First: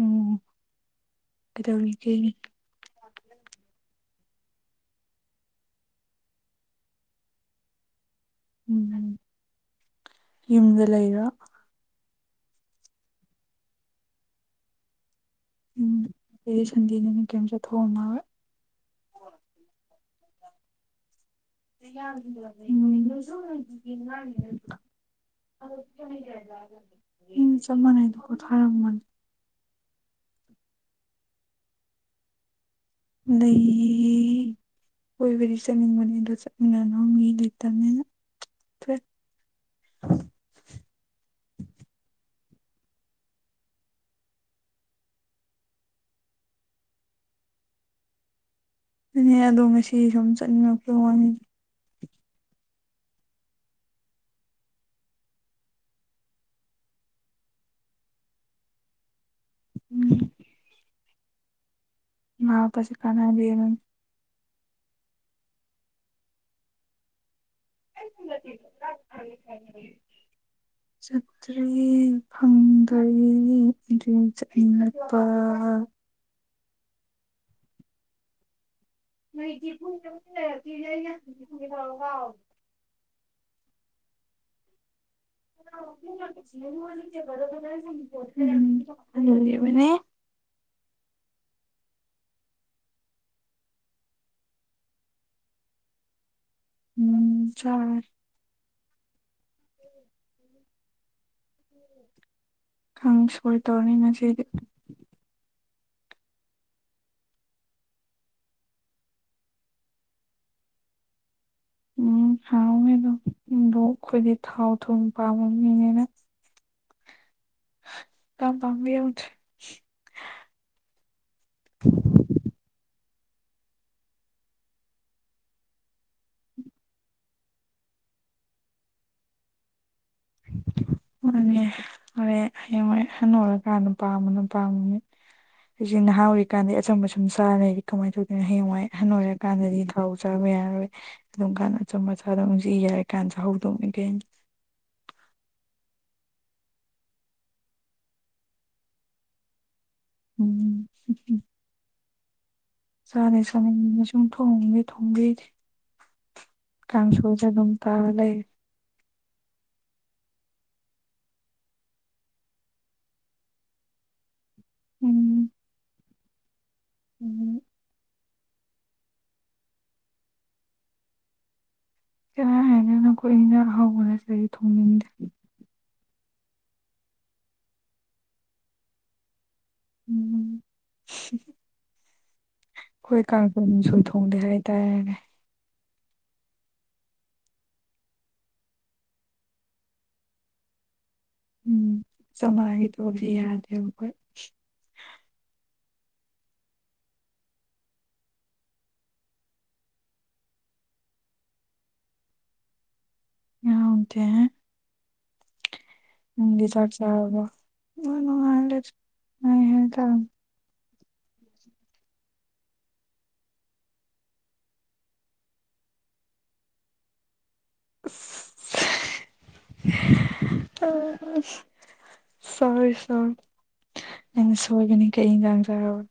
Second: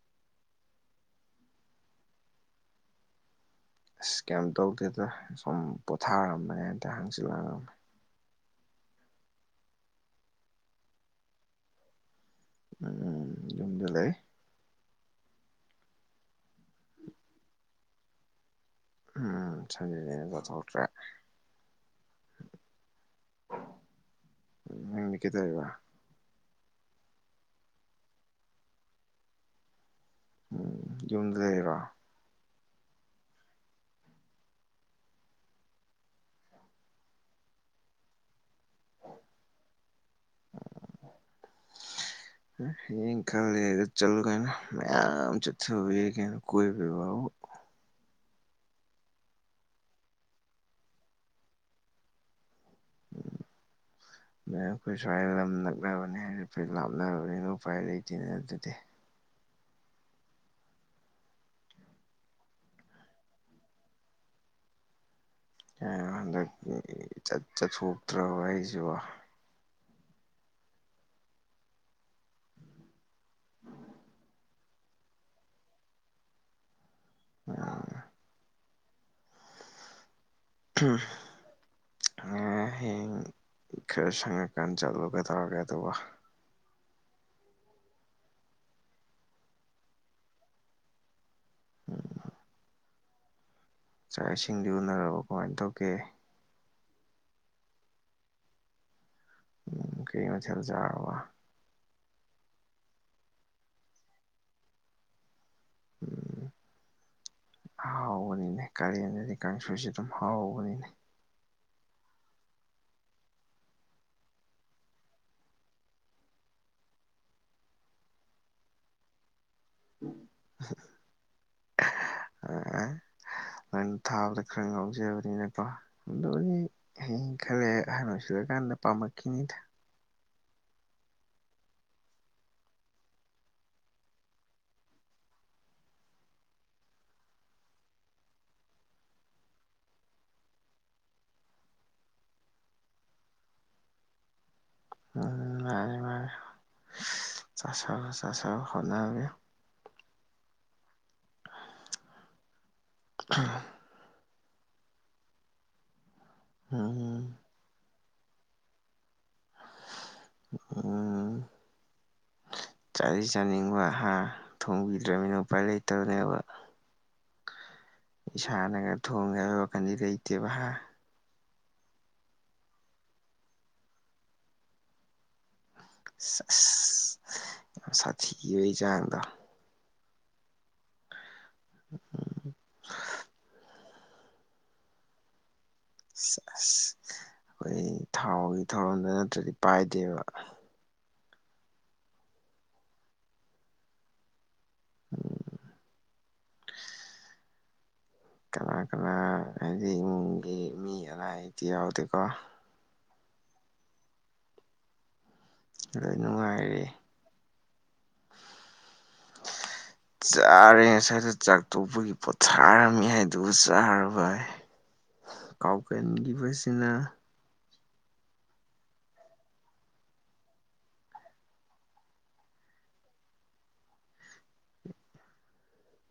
ꯎꯝ ꯀꯩꯗꯧꯔꯤꯒꯦ ꯑꯁ ꯀꯩꯝ ꯇꯧꯗꯦꯗꯥ ꯁꯨꯝ ꯄꯣꯊꯥꯔꯝꯕꯅꯦ ꯍꯥꯢ ꯇꯥꯔꯦ ꯍꯪꯆꯤꯠ ꯂꯥꯡꯉꯝ ꯎꯝ ꯌꯨꯝꯗ ꯂꯩꯔꯣ ꯎꯝ ꯌꯨꯝꯗ ꯂꯩ ꯎꯝ ꯁꯟꯗꯦꯅꯦ ꯀꯩꯝ ꯆꯠꯊꯣꯛꯑꯝꯃꯔꯣꯏ ꯎꯝ ꯁꯟꯗꯦꯅꯤꯅ ꯆꯠꯊꯣꯛꯇ꯭ꯔꯦ [unintelligible] ꯅꯪꯗꯤ ꯀꯩꯗꯧꯔꯤꯕ ꯎꯝ ꯆꯞ ꯃꯥꯟꯅꯩꯗ ꯀꯣ ꯊꯥꯔꯝꯒꯅꯤ ꯎꯝ ꯌꯨꯝꯗ ꯂꯩꯔꯣ ꯂꯩꯌꯦ ꯀꯣꯏꯕꯗꯤ ꯆꯠꯅꯤꯡꯕꯅꯤ ꯑꯗꯣ ꯆꯠꯃꯤꯟꯅꯅ ꯃꯤ ꯂꯤꯇꯅꯤꯅ [inaudible] ꯍꯌꯦꯡ ꯈꯔ ꯂꯩꯔ ꯆꯠꯂꯨ ꯀꯩꯅꯣ ꯃꯌꯥꯝ ꯆꯠꯊꯥꯕ ꯌꯥꯏ ꯀꯩꯅꯣ ꯀꯣꯏꯕꯩ ꯋꯥꯕꯨ ꯑꯗꯨꯅꯦ ꯑꯗꯣ ꯉꯁꯤ ꯁꯨꯝ ꯆꯠꯅꯤꯡꯉꯛꯄ ꯋꯥꯅꯤ ꯑꯗꯨ ꯑꯩꯈꯣꯏ ꯁ꯭ꯋꯥꯏ ꯂꯝ ꯅꯛꯅꯕꯅꯤ ꯍꯥꯏꯗꯤ ꯐꯩ ꯂꯥꯞꯅꯔꯕꯅꯤꯅ ꯎꯄꯥꯏ ꯂꯩꯇꯦꯅꯦ ꯑꯗꯨꯗꯤ ꯎꯝ ꯃꯥꯛ ꯄꯤꯛꯄꯁꯦ ꯀꯅꯥꯗꯦ ꯑꯥ ꯍꯟꯗꯛꯇꯤ ꯆꯠ ꯆꯠꯊꯣꯛꯇ꯭ꯔꯕ ꯑꯩꯁꯨ ꯆꯇ꯭ꯔꯦ ꯐꯪꯗꯔꯦꯅꯦ ꯏꯅꯄꯥ ꯑꯣ ꯅꯣꯏꯗꯤ ꯄꯨꯡ ꯇꯔꯨꯛ ꯇꯔꯨꯛ ꯂꯩꯔꯗꯤ ꯑꯩꯅ ꯍꯡꯒꯦ ꯍꯡꯒꯦ ꯇꯧꯔꯒ ꯀꯥꯎꯌꯦ ꯍꯌꯦꯡ ꯈꯔ ꯁꯪꯉꯀꯥꯟꯗ ꯆꯠꯂꯨ ꯀꯩꯗꯧꯔꯒꯦ ꯑꯗꯨꯕꯣ ꯊꯝꯃꯤꯕꯅꯦ ꯎꯝ [inaudible] ꯆꯥꯛ ꯏꯁꯤꯡꯗꯤ ꯎꯅꯔꯕꯣ ꯀꯃꯥꯏꯅ ꯇꯧꯒꯦ ꯎꯝ ꯆꯥꯔꯦ ꯎꯝ ꯀꯩ ꯏꯟꯁꯥꯡ ꯆꯥꯔꯕ ꯀꯥꯡꯁꯣꯏ ꯇꯧꯔꯅꯤ ꯉꯁꯤꯗꯤ [inaudible] ꯍꯥꯎꯕꯅꯤꯅꯦ ꯀꯥꯂꯦꯟꯗꯗꯤ ꯀꯥꯡꯁꯣꯏꯁꯤ ꯑꯗꯨꯝ ꯍꯥꯎꯕꯅꯤꯅꯦ ꯎꯝ ꯍꯥꯎꯋꯦ ꯑꯗꯣ ꯑꯩꯈꯣꯏꯗꯤ ꯊꯥꯎ ꯊꯨꯝ ꯄꯥꯝꯕ ꯃꯤꯅꯤꯅ ꯌꯥꯝ ꯄꯥꯝꯕ ꯌꯧꯗꯦ ꯑꯥ ꯍꯣꯔꯦꯟ ꯊꯥꯕꯗ ꯈꯔ ꯉꯥꯎꯖꯕꯅꯤꯅꯀꯣ ꯑꯗꯨꯗꯤ ꯍꯌꯦꯡ ꯈꯔ ꯂꯩꯔ ꯑꯍꯜ ꯑꯣꯏꯁꯟꯂꯀꯥꯟꯗ ꯄꯥꯝꯃꯛꯈꯤꯅꯤꯗ [inaudible] ꯃꯥꯅꯦ ꯍꯣꯔꯦꯟ ꯍꯌꯦꯡꯋꯥꯏ ꯍꯅꯨꯔꯀꯥꯟꯗ ꯄꯥꯥꯝꯕꯅ ꯄꯥꯝꯕꯅꯤ ꯍꯧꯖꯤꯛ ꯅꯍꯥ ꯑꯣꯏꯔꯤꯀꯥꯟꯗꯤ ꯑꯆꯝꯕ ꯁꯨꯝ ꯆꯥꯔ ꯂꯩꯔꯗꯤ ꯀꯃꯥꯏꯅ ꯇꯧꯗꯣꯏꯅꯣ ꯍꯌꯦꯡꯋꯥꯏ ꯑꯍꯟ ꯑꯣꯏꯔꯀꯥꯟꯗꯗꯤ ꯑꯗꯨꯝ ꯊꯥꯎ ꯆꯥꯕ ꯌꯥꯔꯔꯣꯏ ꯑꯗꯨꯝ ꯀꯥꯟꯅ ꯑꯆꯝꯕ ꯆꯥꯗꯧꯅꯤ ꯍꯧꯖꯤꯛ ꯌꯥꯔꯤ ꯀꯥꯟꯗ ꯆꯍꯧꯗꯧꯅꯤ ꯀꯩꯅꯣ ꯑꯝ ꯃꯥꯅꯤ ꯃꯥꯅꯤ ꯆꯁꯟꯂꯣ ꯆꯁꯟꯂꯣ ꯍꯣꯠꯅꯕꯤꯌꯨ ꯎꯝ ꯆꯗꯤ ꯆꯅꯤꯡꯉꯤ ꯁꯨꯡ ꯊꯣꯡꯗꯤ ꯊꯣꯡꯕꯤꯗꯦ ꯑꯥ ꯀꯥꯡꯁꯣꯏꯗ ꯑꯗꯨꯝ ꯇꯥꯔꯥ ꯂꯩꯔꯦ ꯑꯥ ꯆꯥꯗꯤ ꯆꯥꯅꯤꯡꯕ ꯍꯥ ꯊꯣꯡꯕꯤꯗ꯭ꯔꯃꯤꯅ ꯎꯝ ꯎꯄꯥꯥꯏ ꯂꯩꯇꯕꯅꯦꯕ ꯎꯝ ꯏꯁꯥꯅꯒ ꯊꯣꯡꯒꯦ ꯍꯥꯏꯕꯒꯤ ꯋꯥꯈꯟꯗꯤ ꯂꯩꯇꯦꯕ ꯍꯥ ꯀꯅꯥ ꯍꯥꯏꯅꯣꯍꯦ ꯑꯩꯈꯣꯏ ꯏꯟꯁꯥꯡ ꯑꯍꯥꯎꯕ ꯅꯠꯇ꯭ꯔꯗꯤ ꯊꯣꯡꯅꯤꯡꯗꯦ ꯑꯁ ꯑꯁ ꯌꯥꯝ ꯁꯥꯊꯤꯕꯩ ꯆꯥꯡꯗꯣ ꯎꯝ ꯎꯝ ꯑꯩꯈꯣꯏ ꯀꯥꯡꯁꯣꯏ ꯅꯨꯡꯁꯣꯏ ꯊꯣꯡꯗꯦ ꯍꯥꯏꯇꯥꯔꯦꯅꯦ ꯁꯦꯁ ꯑꯩꯈꯣꯏ ꯊꯥꯎꯒꯤ ꯊꯧꯔꯝꯗ ꯅꯠꯇ꯭ꯔꯗꯤ ꯄꯥꯏꯗꯦꯕ ꯎꯝ ꯆꯥꯝꯃꯉꯥꯒꯤ ꯇꯧꯕꯁꯤ ꯌꯥꯗꯦꯕ ꯑꯩꯈꯣꯏ ꯎꯝ ꯀꯅꯥ ꯀꯅꯥ ꯍꯥꯏꯗꯤ ꯏꯃꯨꯡꯒꯤ ꯃꯤ ꯑꯅꯥ ꯑꯌꯦꯛꯇꯤ ꯌꯥꯎꯗꯦꯀꯣ ꯌꯥꯎꯗꯦ ꯂꯣꯏ ꯅꯪꯗꯤ ꯅꯨꯡꯉꯥꯏꯔꯤ ꯆꯥꯛ ꯆꯥꯔꯕꯣ [unintelligible] ꯅꯨꯡꯉꯥꯏ ꯍꯥꯏ ꯇꯥꯕꯅꯤ ꯆꯥꯔꯦ ꯉꯁꯥꯏꯗ ꯆꯥꯛ ꯇꯣꯛꯄꯒꯤ ꯄꯣꯠꯊꯥꯔꯝꯃꯤ ꯍꯥꯏꯗꯨꯕꯨ ꯆꯥꯔꯕ ꯍꯥꯏ ꯀꯥꯎꯒꯟꯈꯤꯕꯁꯤꯅ [unintelligible] ꯁꯣꯔꯤ ꯁꯣꯔꯤ ꯑꯩꯅ ꯁꯣꯏꯕꯅꯤ ꯀꯩ ꯏꯟꯖꯥꯡ ꯆꯥꯔꯕ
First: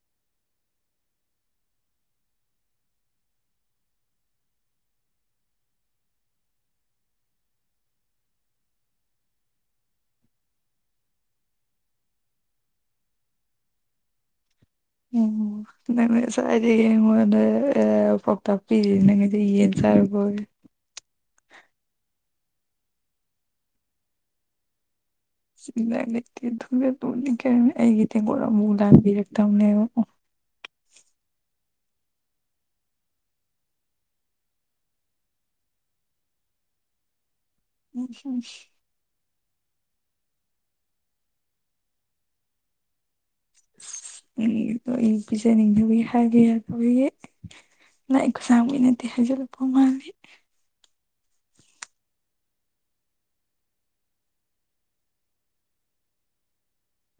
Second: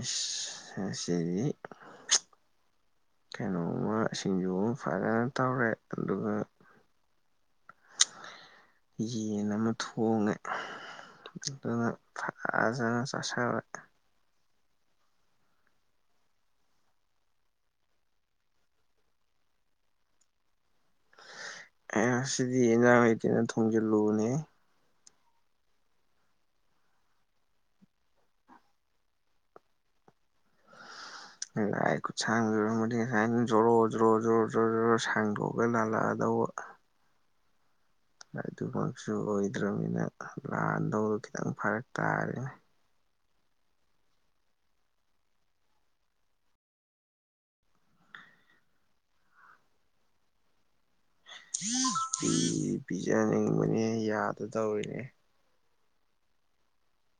ꯑꯁ ꯉꯁꯤꯗꯤ ꯀꯩꯅꯣꯝꯃ ꯁꯤꯡꯖꯨ ꯑꯃ ꯐꯖꯅ ꯇꯧꯔꯦ ꯑꯗꯨꯒ ꯌꯦꯟ ꯑꯃ ꯊꯣꯡꯉꯦ ꯑꯗꯨꯒ ꯐꯖꯅ ꯆꯥꯥꯁꯜꯂꯦ ꯎꯝ ꯅꯪꯅ ꯉꯁꯥꯏꯗꯩ ꯑꯩꯉꯣꯟꯗ ꯑ ꯄꯥꯎꯇꯥꯛ ꯄꯤꯔꯤꯁꯤꯗꯤ ꯅꯪꯅꯗꯤ ꯌꯦꯟ ꯆꯥꯔꯨꯕꯩ ꯑꯣꯏꯔꯦ ꯑꯁ ꯉꯁꯤꯗꯤ ꯏꯟꯖꯥꯡ ꯂꯩꯇꯦꯅ ꯊꯣꯡꯖꯤꯜꯂꯨꯕꯅꯦ ꯁꯤ ꯂꯥꯏ ꯂꯩꯇꯦ ꯑꯗꯨꯗ ꯇꯨꯅꯤ ꯀꯩꯅ ꯑꯩꯒꯤ ꯇꯦꯡꯀꯣꯠ ꯑꯃꯕꯨꯛ ꯂꯥꯟꯕꯤꯔꯛꯇꯕꯅꯦꯕ ꯑꯣ [inaudible] ꯂꯥꯏ ꯈꯨꯠꯁꯥꯡꯕꯤ ꯑꯣꯏꯔꯝꯃꯗꯤ ꯉꯁꯥꯏꯅ ꯖꯣꯔꯣ ꯖꯣꯔꯣ ꯖꯣꯔꯣ ꯖꯣꯔꯣ ꯁꯥꯡꯗꯣꯛꯑꯒ ꯂꯥꯜꯂꯛꯑꯗꯧꯕ ꯑꯗꯨꯃꯛꯁꯨ ꯑꯣꯏꯗ꯭ꯔꯃꯤꯅ ꯂꯥꯟꯗꯧꯗꯣ ꯈꯤꯇꯪ ꯐꯔꯛ ꯇꯥꯔꯦꯅꯦ ꯏꯁ ꯅꯪꯒꯤꯗꯣ ꯑꯩ ꯄꯤꯖꯅꯤꯡꯗꯕꯩ ꯍꯥꯏꯕ ꯌꯥꯝ ꯑꯣꯏꯌꯦ ꯂꯥꯏ ꯈꯨꯠꯁꯥꯡꯕꯤ ꯅꯠꯇꯦ ꯍꯥꯏꯖꯤꯜꯂꯛꯄ ꯃꯥꯜꯂꯦ ꯄꯤꯗꯤ ꯄꯤꯖꯅꯤꯡꯕꯅꯦ ꯌꯥꯗ ꯇꯧꯔꯤꯅꯦ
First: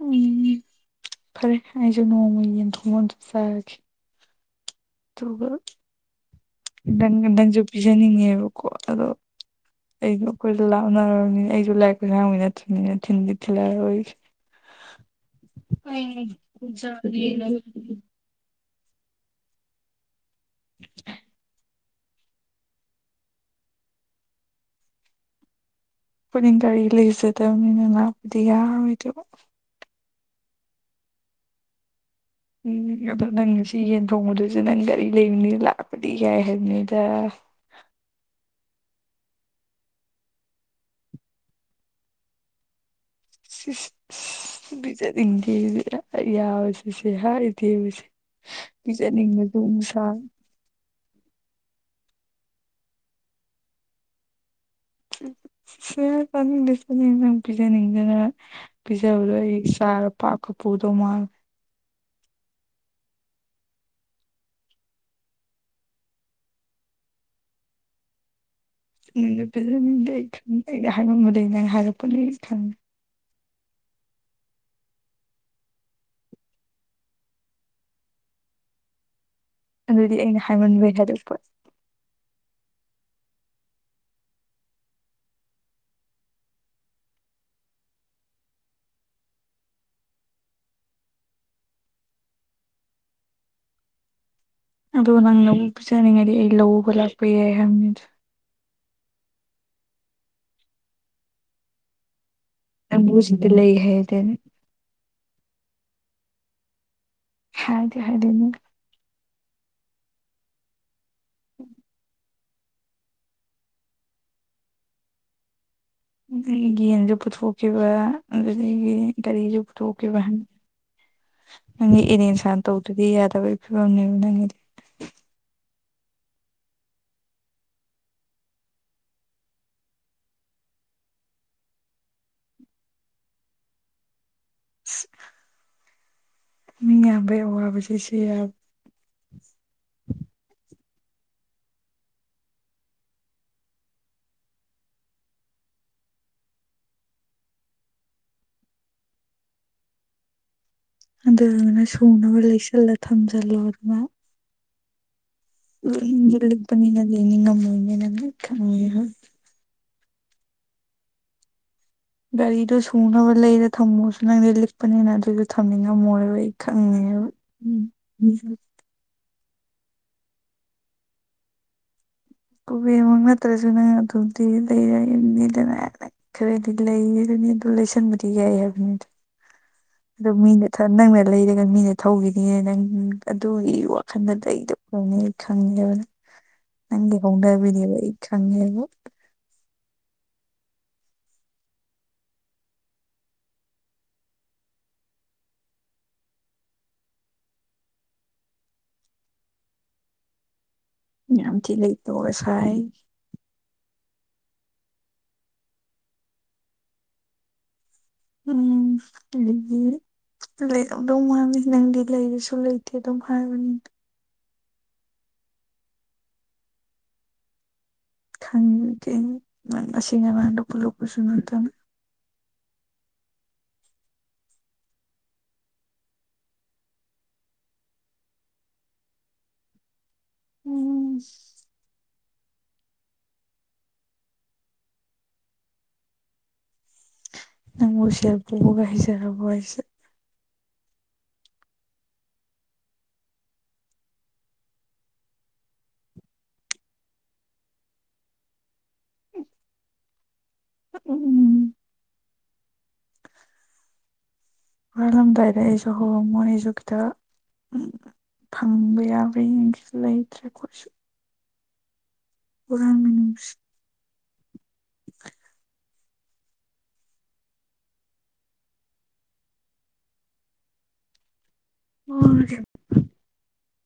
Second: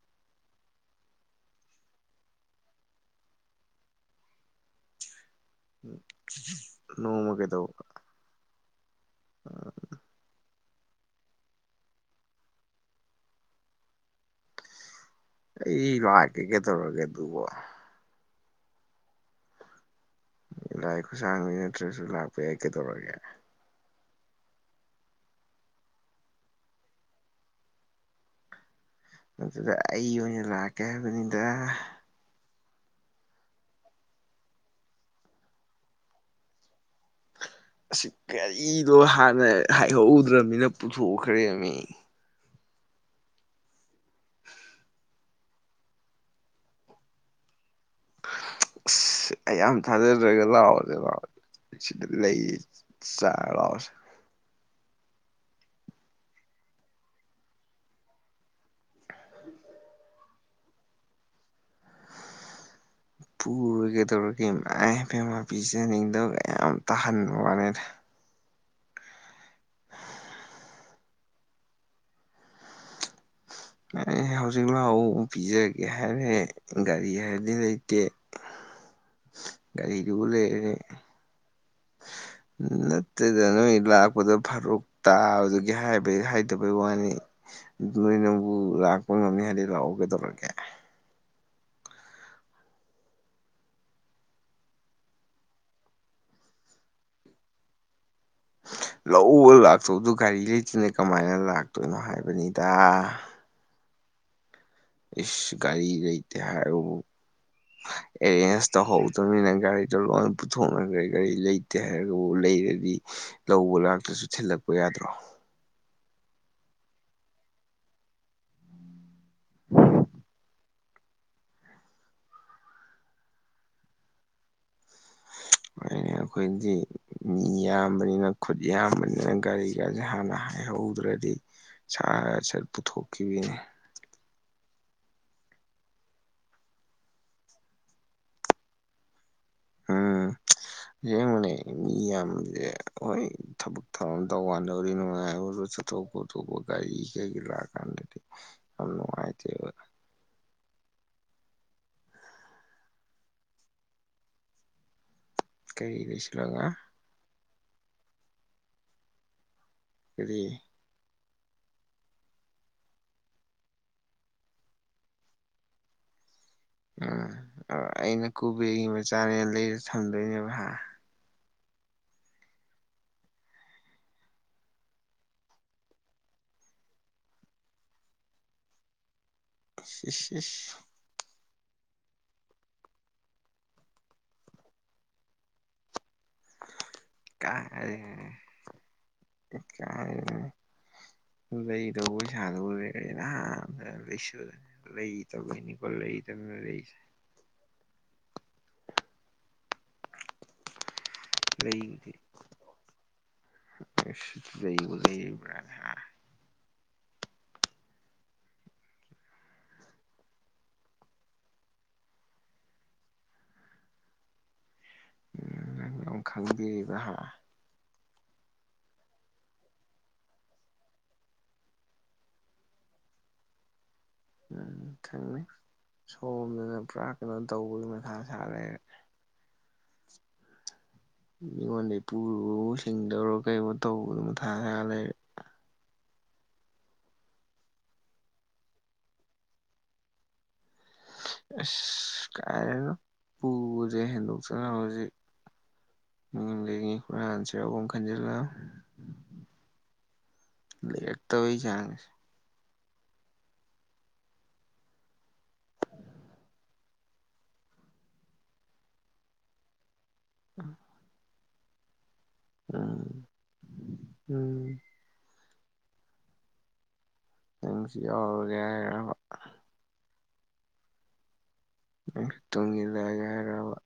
ꯎꯝ ꯐꯔꯦ ꯑꯩꯁꯨ ꯅꯣꯡꯃ ꯌꯦꯟ ꯊꯣꯡꯕ ꯑꯝꯇ ꯆꯥꯒꯦ ꯑꯗꯨꯒ ꯅꯪꯒ ꯅꯣꯡꯃ ꯅꯪꯖꯨ ꯀꯩꯗꯧꯕ ꯄꯤꯖꯅꯤꯡꯉꯦꯕ ꯑꯗꯣ ꯑꯩꯈꯣꯏ ꯂꯥꯞꯅꯔꯕꯅꯤꯅ ꯑꯩꯁꯨ ꯂꯥꯏ ꯈꯨꯠꯁꯥꯡꯕꯤ ꯅꯠꯇꯕꯅꯤꯅ ꯊꯤꯟꯗꯤ ꯊꯤꯟꯗꯤ ꯊꯤꯜꯂꯛꯑꯔꯣꯏꯒꯦ ꯑꯩ ꯂꯥꯛꯀꯦ ꯀꯩꯗꯧꯔꯒꯦ ꯑꯗꯨꯕꯨ [unintelligible] ꯂꯥꯏ ꯈꯨꯠꯁꯥꯡꯕ ꯅꯠꯇ꯭ꯔꯒꯁꯨ ꯂꯥꯛꯄ ꯌꯥꯏ ꯀꯩꯗꯧꯔꯒꯦ ꯑꯩꯈꯣꯏꯗꯤ ꯒꯥꯔꯤ ꯂꯩꯖꯗꯕꯅꯤꯅ ꯂꯥꯛꯄꯗꯤ ꯌꯥꯔꯔꯣꯏꯗꯕ ꯑꯗꯨꯗ ꯑꯩ ꯑꯣꯏꯅ ꯂꯥꯛꯀꯦ ꯍꯥꯏꯕꯅꯤꯗ ꯎꯝ ꯑꯗꯣ ꯅꯪ ꯉꯁꯤ ꯌꯦꯟ ꯊꯣꯡꯕꯗꯨꯁꯨ ꯅꯪ ꯒꯥꯔꯤ ꯂꯩꯕꯅꯤꯅ ꯂꯥꯛꯄꯗꯤ ꯌꯥꯏ ꯍꯥꯏꯕꯅꯤꯗ ꯑꯁꯤ ꯒꯥꯔꯤꯗꯣ ꯍꯥꯟꯅ ꯍꯥꯏꯍꯧꯗ꯭ꯔꯕꯅꯤꯅ ꯄꯨꯊꯣꯛꯈ꯭ꯔꯦꯃꯤ ꯁꯤ ꯁꯤ ꯄꯤꯖꯅꯤꯡꯗꯦꯁꯦ ꯍꯥꯏ ꯌꯥꯕꯁꯦ ꯁꯤꯁꯦ ꯍꯥꯏꯗꯦꯕꯁꯦ ꯑꯁ ꯄꯤꯖꯅꯤꯡꯕꯁꯨ ꯑꯩ ꯌꯥꯝ ꯑꯃꯨꯛ ꯁꯥꯕ ꯊꯥꯖꯗ꯭ꯔꯒ ꯂꯥꯛꯑꯣꯅꯦ ꯂꯥꯛꯑꯣꯅꯦ ꯁꯤꯗ ꯂꯩꯌꯦ ꯆꯥꯔꯣ ꯂꯥꯛꯑꯣꯁꯦ ꯌꯥꯔꯦ ꯌꯥꯔꯦ ꯅꯪ ꯄꯤꯖꯅꯤꯡꯗꯅ ꯄꯤꯖꯕꯗꯣ ꯑꯩ ꯆꯥꯔ ꯄꯥꯞꯀ ꯄꯨꯗꯧ ꯃꯥꯜꯂꯦ ꯄꯨꯔꯣꯏ ꯀꯩꯗꯧꯔꯒꯦ ꯏꯃꯥꯏ ꯄꯦꯝꯃ ꯄꯤꯖꯅꯤꯡꯗꯕꯒ ꯌꯥꯝ ꯇꯥꯍꯟꯕ ꯋꯥꯅꯤꯗ ꯅꯪ ꯄꯤꯖꯅꯤꯡꯗꯦ ꯑꯩ ꯈꯪꯉꯤ ꯑꯩꯅ ꯍꯥꯏꯃꯟꯕꯗꯒꯤ ꯅꯪ ꯍꯥꯏꯔꯛꯄꯅꯦ ꯑꯩ ꯈꯪꯉꯦ ꯅꯪ ꯑꯩ ꯍꯧꯖꯤꯛ ꯂꯥꯛꯑꯣ ꯄꯤꯖꯒꯦ ꯍꯥꯏꯔꯦ ꯒꯥꯔꯤ ꯍꯥꯏꯔꯗꯤ ꯂꯩꯇꯦ ꯑꯗꯨꯗꯤ ꯒꯥꯔꯤꯗꯨꯕꯨ ꯑꯩꯅ ꯂꯩꯔꯦ ꯍꯥꯏꯃꯟꯕꯩ ꯍꯥꯏꯕ ꯅꯠꯇꯦꯗ ꯅꯣꯏꯗ ꯂꯥꯛꯄꯗꯣ ꯐꯔꯛ ꯇꯥꯕꯗꯨꯒꯤ ꯍꯥꯏꯕꯩ ꯍꯥꯏꯗꯕꯩ ꯋꯥꯅꯤ ꯅꯣꯏꯅꯕꯨ ꯂꯥꯛꯄ ꯉꯝꯅꯤ ꯍꯥꯏꯗꯤ ꯂꯥꯛꯑꯣ ꯀꯩꯗꯧꯔꯒꯦ ꯑꯗꯨꯒ ꯅꯪ ꯂꯧꯕꯨꯛ ꯆꯠꯅꯤꯡꯉꯩꯗꯤ ꯑꯩ ꯂꯧꯕ ꯂꯥꯛꯄꯤꯒꯦ ꯍꯥꯏꯕꯅꯤꯗ ꯂꯧꯕ ꯂꯥꯛꯇꯧꯗꯨ ꯒꯥꯔꯤ ꯂꯩꯇꯥꯅ ꯀꯃꯥꯏꯅ ꯂꯥꯛꯇꯣꯏꯅꯣ ꯍꯥꯏꯕꯅꯤꯗ ꯅꯪꯕꯨ ꯍꯧꯖꯤꯛꯇꯤ ꯂꯩ ꯍꯥꯏꯌꯦ [unintelligible] ꯏꯁ ꯒꯥꯔꯤ ꯂꯩꯇꯦ ꯍꯥꯏꯔꯒꯕꯨ ꯍꯥꯏꯗꯤ ꯍꯥꯏꯗꯣꯏꯅꯦ ꯑꯦꯔꯦꯟꯖ ꯇꯧꯍꯧꯗꯝꯅꯤꯅ ꯒꯥꯔꯤꯗꯣ ꯂꯣꯏ ꯄꯨꯊꯣꯛꯅꯈ꯭ꯔꯦ ꯒꯥꯔꯤ ꯂꯩꯇꯦ ꯍꯥꯏꯔꯒ ꯂꯩꯔꯗꯤ ꯂꯧꯕ ꯂꯥꯛꯇ꯭ꯔꯁꯨ ꯊꯤꯜꯂꯛꯄ ꯌꯥꯗ꯭ꯔꯣ ꯑꯗꯒꯤ ꯌꯦꯟꯁꯨ ꯄꯨꯊꯣꯛꯈꯤꯕ ꯑꯗꯨꯗꯒꯤ ꯒꯥꯔꯤꯁꯨ ꯄꯨꯊꯣꯛꯈꯤꯕ ꯍꯥꯏꯕ ꯅꯪꯗꯤ ꯑꯦꯔꯦꯁ ꯍꯥꯟꯅ ꯇꯧꯗ꯭ꯔꯗꯤ ꯌꯥꯗꯕꯒꯤ ꯐꯤꯕꯝꯅꯦꯕ ꯅꯪꯒꯤꯗꯤ ꯑꯗꯨꯅ [inaudible] ꯑꯩꯈꯣꯏꯗꯤ ꯃꯤ ꯌꯥꯝꯕꯅꯤꯅ ꯈꯨꯠ ꯌꯥꯝꯕꯅꯤꯅ ꯒꯥꯔꯤꯒꯥꯁꯦ ꯍꯥꯟꯅ ꯍꯥꯏꯍꯧꯗ꯭ꯔꯗꯤ ꯁꯥꯠ ꯁꯥꯠ ꯄꯨꯊꯣꯛꯈꯤꯕꯤꯅꯤ ꯑ [inaudible] ꯃꯤ ꯌꯥꯝꯕꯒꯤ ꯑꯋꯥꯕꯁꯤ ꯁꯤꯔꯕꯥ ꯑꯝ ꯌꯦꯡꯉꯨꯅꯦ ꯃꯤ ꯌꯥꯝꯃꯗꯤ ꯍꯣꯏ ꯊꯕꯛ ꯊꯧꯔꯝ ꯇꯧꯒꯥꯟꯗꯕꯨ ꯅꯨꯡꯉꯥꯏꯕꯨ ꯇꯧꯕꯣ ꯇꯧꯕꯣ ꯒꯥꯔꯤꯒꯤ ꯀꯩꯒꯤ ꯂꯥꯛꯒꯥꯟꯗꯗꯤ ꯌꯥꯝ ꯅꯨꯡꯉꯥꯏꯇꯦꯕ ꯑꯗꯨꯅ ꯁꯨꯅꯕ ꯂꯩꯁꯤꯜꯂ ꯊꯝꯖꯤꯜꯂꯣ ꯑꯗꯨꯅ ꯀꯔꯤ ꯂꯤꯛꯇꯤ ꯂꯩꯁꯤꯜꯂꯒ ꯂꯤꯛꯄꯅꯤꯅ ꯂꯩꯅꯤꯡꯉꯝꯃꯣꯢꯅꯦ ꯅꯪꯗꯤ ꯈꯪꯉꯦꯕ ꯀꯔꯤ ꯒꯥꯔꯤꯗꯣ ꯁꯨꯅꯕ ꯂꯩꯔ ꯊꯝꯃꯣꯁꯨ ꯅꯪꯗꯤ ꯂꯤꯛꯄꯅꯤꯅ ꯑꯗꯨꯏꯁꯨ ꯊꯝꯅꯤꯡꯉꯝꯃꯣꯏꯕ ꯎꯝ ꯈꯪꯉꯦꯕ ꯑꯩꯅ ꯀꯣꯕꯦꯔꯒꯤ ꯃꯆꯥꯅꯤꯅ ꯂꯩꯔ ꯊꯝꯗꯣꯏꯅꯦꯕ ꯀꯨꯕꯦꯔ ꯃꯛ ꯅꯠꯇ꯭ꯔꯁꯨ ꯅꯪ ꯑꯗꯨꯝꯗꯤ ꯂꯩꯕ ꯉꯝꯅꯤꯗꯅ ꯈꯔꯗꯤ ꯂꯩꯅꯤ ꯑꯗꯨ ꯂꯩꯁꯟꯕꯗꯤ ꯌꯥꯏ ꯍꯥꯏꯕꯅꯤꯗ ꯑꯗꯨ ꯏꯁ ꯃ [unintelligible] ꯏꯁ ꯏꯁ ꯆ ꯅꯪꯅ ꯂꯩꯔꯒ ꯃꯤꯅ ꯊꯧꯈꯤꯅꯤ ꯅꯪ ꯑꯗꯨꯒꯤ ꯋꯥꯈꯜꯗ ꯂꯩꯗꯕ ꯑꯣꯢꯔꯝꯅꯤꯕ ꯈꯪꯉꯦꯕ ꯅꯪ ꯅꯪꯒꯤ ꯍꯧꯅꯕꯤꯅꯦꯕ ꯑꯩ ꯈꯪꯉꯦꯕ [unintelligible] ꯑꯗꯨ ꯂꯩꯅꯕ ꯄꯩꯁꯥꯗꯨꯕꯨ ꯂꯩꯔꯗꯤ ꯅꯍꯥꯟꯅ ꯂꯨꯁꯜꯂꯅꯤ ꯂꯩꯗꯕꯒꯤꯅꯤ ꯂꯩꯗꯅ ꯂꯩꯔꯤꯁꯦ ꯌꯥꯝ ꯊꯤ ꯂꯩ ꯂꯩꯕꯨ ꯂꯩꯇꯕ [unintelligible] ꯁꯥꯏ [unintelligible] [unintelligible] ꯂꯩꯕꯨ ꯂꯩꯕ꯭ꯔꯥꯅꯦ ꯍꯥ ꯑꯝ [inaudible] ꯂꯩꯔꯝ ꯗꯧ ꯃꯥꯜꯂꯤ ꯅꯪꯗꯤ ꯂꯩꯔꯁꯨ ꯂꯩꯇꯦ ꯑꯗꯨꯝ ꯍꯥꯏꯕꯅꯤꯅ ꯅꯪꯅꯃꯨꯛ ꯈꯪꯕꯤꯔꯤꯕ ꯍꯥ ꯈꯪꯉꯤ ꯀꯩꯅꯣ ꯅꯪ ꯉꯁꯤ ꯉꯔꯥꯡꯗ ꯄꯨꯜꯂꯛꯄꯁꯨ ꯅꯠꯇꯅ ꯎꯝ ꯈꯪꯅꯤ ꯁꯣꯝꯗꯅ ꯄꯨꯔꯥ ꯀꯩꯅꯣ ꯇꯧꯕꯒꯤ ꯃꯊꯥ ꯁꯥ ꯂꯩꯔꯦ ꯎꯝ ꯃꯤꯉꯣꯟꯗꯩ ꯄꯨꯔꯨꯕꯕꯧ ꯁꯤꯡꯗꯕ꯭ꯔꯥ ꯀꯩꯅꯣ ꯇꯧꯕꯗꯣ ꯃꯊꯥ ꯁꯔꯥꯒ ꯂꯩꯔꯦ ꯅꯪꯕꯨ ꯁꯦꯜ ꯄꯨꯕꯒ ꯍꯩꯖꯔꯕꯣ ꯍꯥꯏꯁꯦ ꯑꯁ ꯀꯥꯏꯗꯩꯅꯣ ꯄꯨꯕꯗꯒꯤ ꯍꯦꯟꯗꯣꯛꯇꯅ ꯍꯧꯖꯤꯛ [unintelligible] [unintelligible] [unintelligible] ꯂꯩꯔꯛꯇꯕꯒꯤ ꯎꯝ ꯆꯥꯡꯁꯦ ꯍꯨꯔꯥꯜꯂꯝꯗꯥꯏꯗ ꯑꯩꯁꯨ ꯍꯥꯎꯔꯝꯃꯣ ꯑꯩꯁꯨ ꯈꯤꯇꯥ ꯐꯪꯕ ꯌꯥꯕ꯭ꯔꯥ ꯌꯦꯡꯒꯤ ꯂꯩꯇ꯭ꯔꯦ ꯑꯈꯣꯏꯁꯨ ꯎꯝ ꯍꯨꯔꯥꯟꯃꯤꯅꯨꯡꯁꯤ ꯎꯝ [inaudible] ꯅꯪꯁꯨ ꯌꯥꯎꯔꯒꯦ ꯍꯥꯏꯔꯕ ꯎꯝ [unintelligible] ꯇꯨꯡꯏꯂꯛ ꯑꯒꯦ ꯍꯥꯏꯔꯕ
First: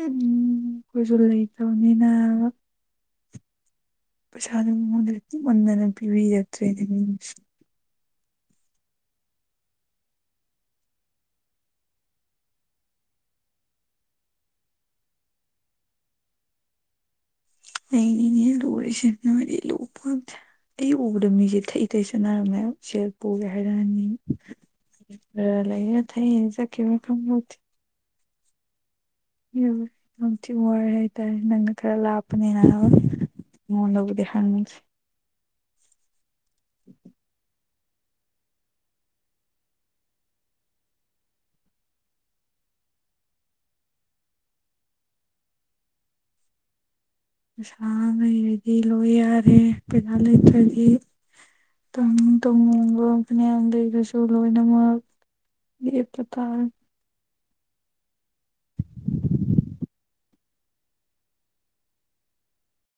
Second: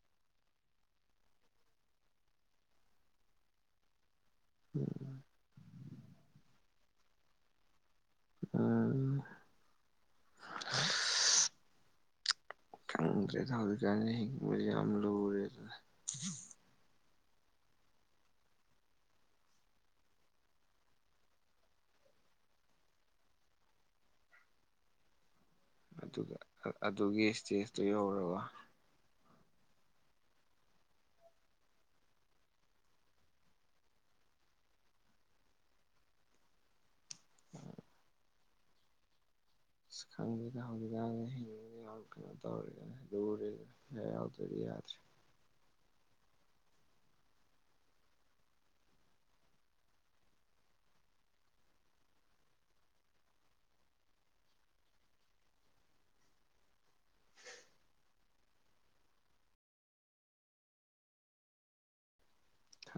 ꯎꯝ ꯀꯣꯏꯁꯨ [unintelligible] ꯂꯩ ꯇꯕꯅꯤꯅꯕ ꯄꯩꯁꯥꯅ ꯃꯤꯑꯣꯟꯗꯒꯤ ꯄꯨꯃꯟꯗꯅ ꯄꯤꯕꯤꯔꯛꯇꯔꯦꯅꯦ ꯃꯤꯅ [unintelligible] ꯎꯝ [unintelligible] ꯈꯪꯗ꯭ꯔꯦꯗ ꯍꯧꯖꯤꯛꯀꯥꯟ ꯍꯤꯡꯕ ꯌꯥꯝ ꯂꯨꯔꯦꯗꯅ ꯑꯩꯅꯤꯅꯦ ꯂꯨꯔꯤꯁꯦ ꯅꯣꯏꯗꯤ ꯂꯨꯄꯣꯟꯇꯦ ꯑꯩ ꯎꯕꯗ ꯃꯤꯁꯦ ꯊꯩ-ꯊꯩ ꯆꯠꯅꯔꯝꯅꯦ ꯍꯥꯏꯕ ꯁꯦꯜ ꯄꯨꯒꯦ ꯍꯥꯏꯔꯛꯑꯅꯤꯅ ꯈꯔ ꯂꯩꯔ ꯊꯩ ꯆꯠꯈꯤꯕ꯭ꯔꯥ ꯈꯪꯄꯣꯟꯇꯦ ꯑꯗꯨ [unintelligible] ꯑꯣꯏꯔꯔꯕ [unintelligible] ꯎꯝ [unintelligible] ꯌꯥꯝꯊꯤ ꯋꯥꯔꯦ ꯍꯥꯏꯇꯥꯔꯦ ꯅꯪꯅ ꯈꯔ ꯂꯥꯞꯄꯅꯦꯅ ꯑꯩ [unintelligible] ꯅꯉꯣꯟꯗꯕꯨꯗꯤ ꯍꯪꯗꯔꯦ [inaudible] ꯑ꯭ꯁ ꯈꯪꯗꯦꯗ ꯍꯧꯖꯤꯛꯖꯦ ꯍꯤꯡꯕꯗ ꯌꯥꯝ ꯀꯩꯅꯣ ꯇꯧꯔꯦꯗ ꯂꯨꯔꯦꯗ ꯄꯩꯁꯥ ꯌꯥꯎꯗ꯭ꯔꯗꯤ ꯌꯥꯗꯔꯦ ꯄꯩꯁꯥ ꯂꯩꯔꯗꯤ ꯂꯣꯏ ꯌꯥꯔꯦ ꯄꯩꯁꯥ ꯂꯩꯇ꯭ꯔꯗꯤ ꯇꯧꯅꯤꯡ-ꯇꯧꯅꯤꯡꯕ ꯐꯅꯌꯥꯝꯂꯩꯔꯁꯨ ꯂꯣꯏꯅꯃꯛ ꯂꯦꯞꯄ ꯇꯥꯕꯅꯤ [unintelligible] ꯊꯥ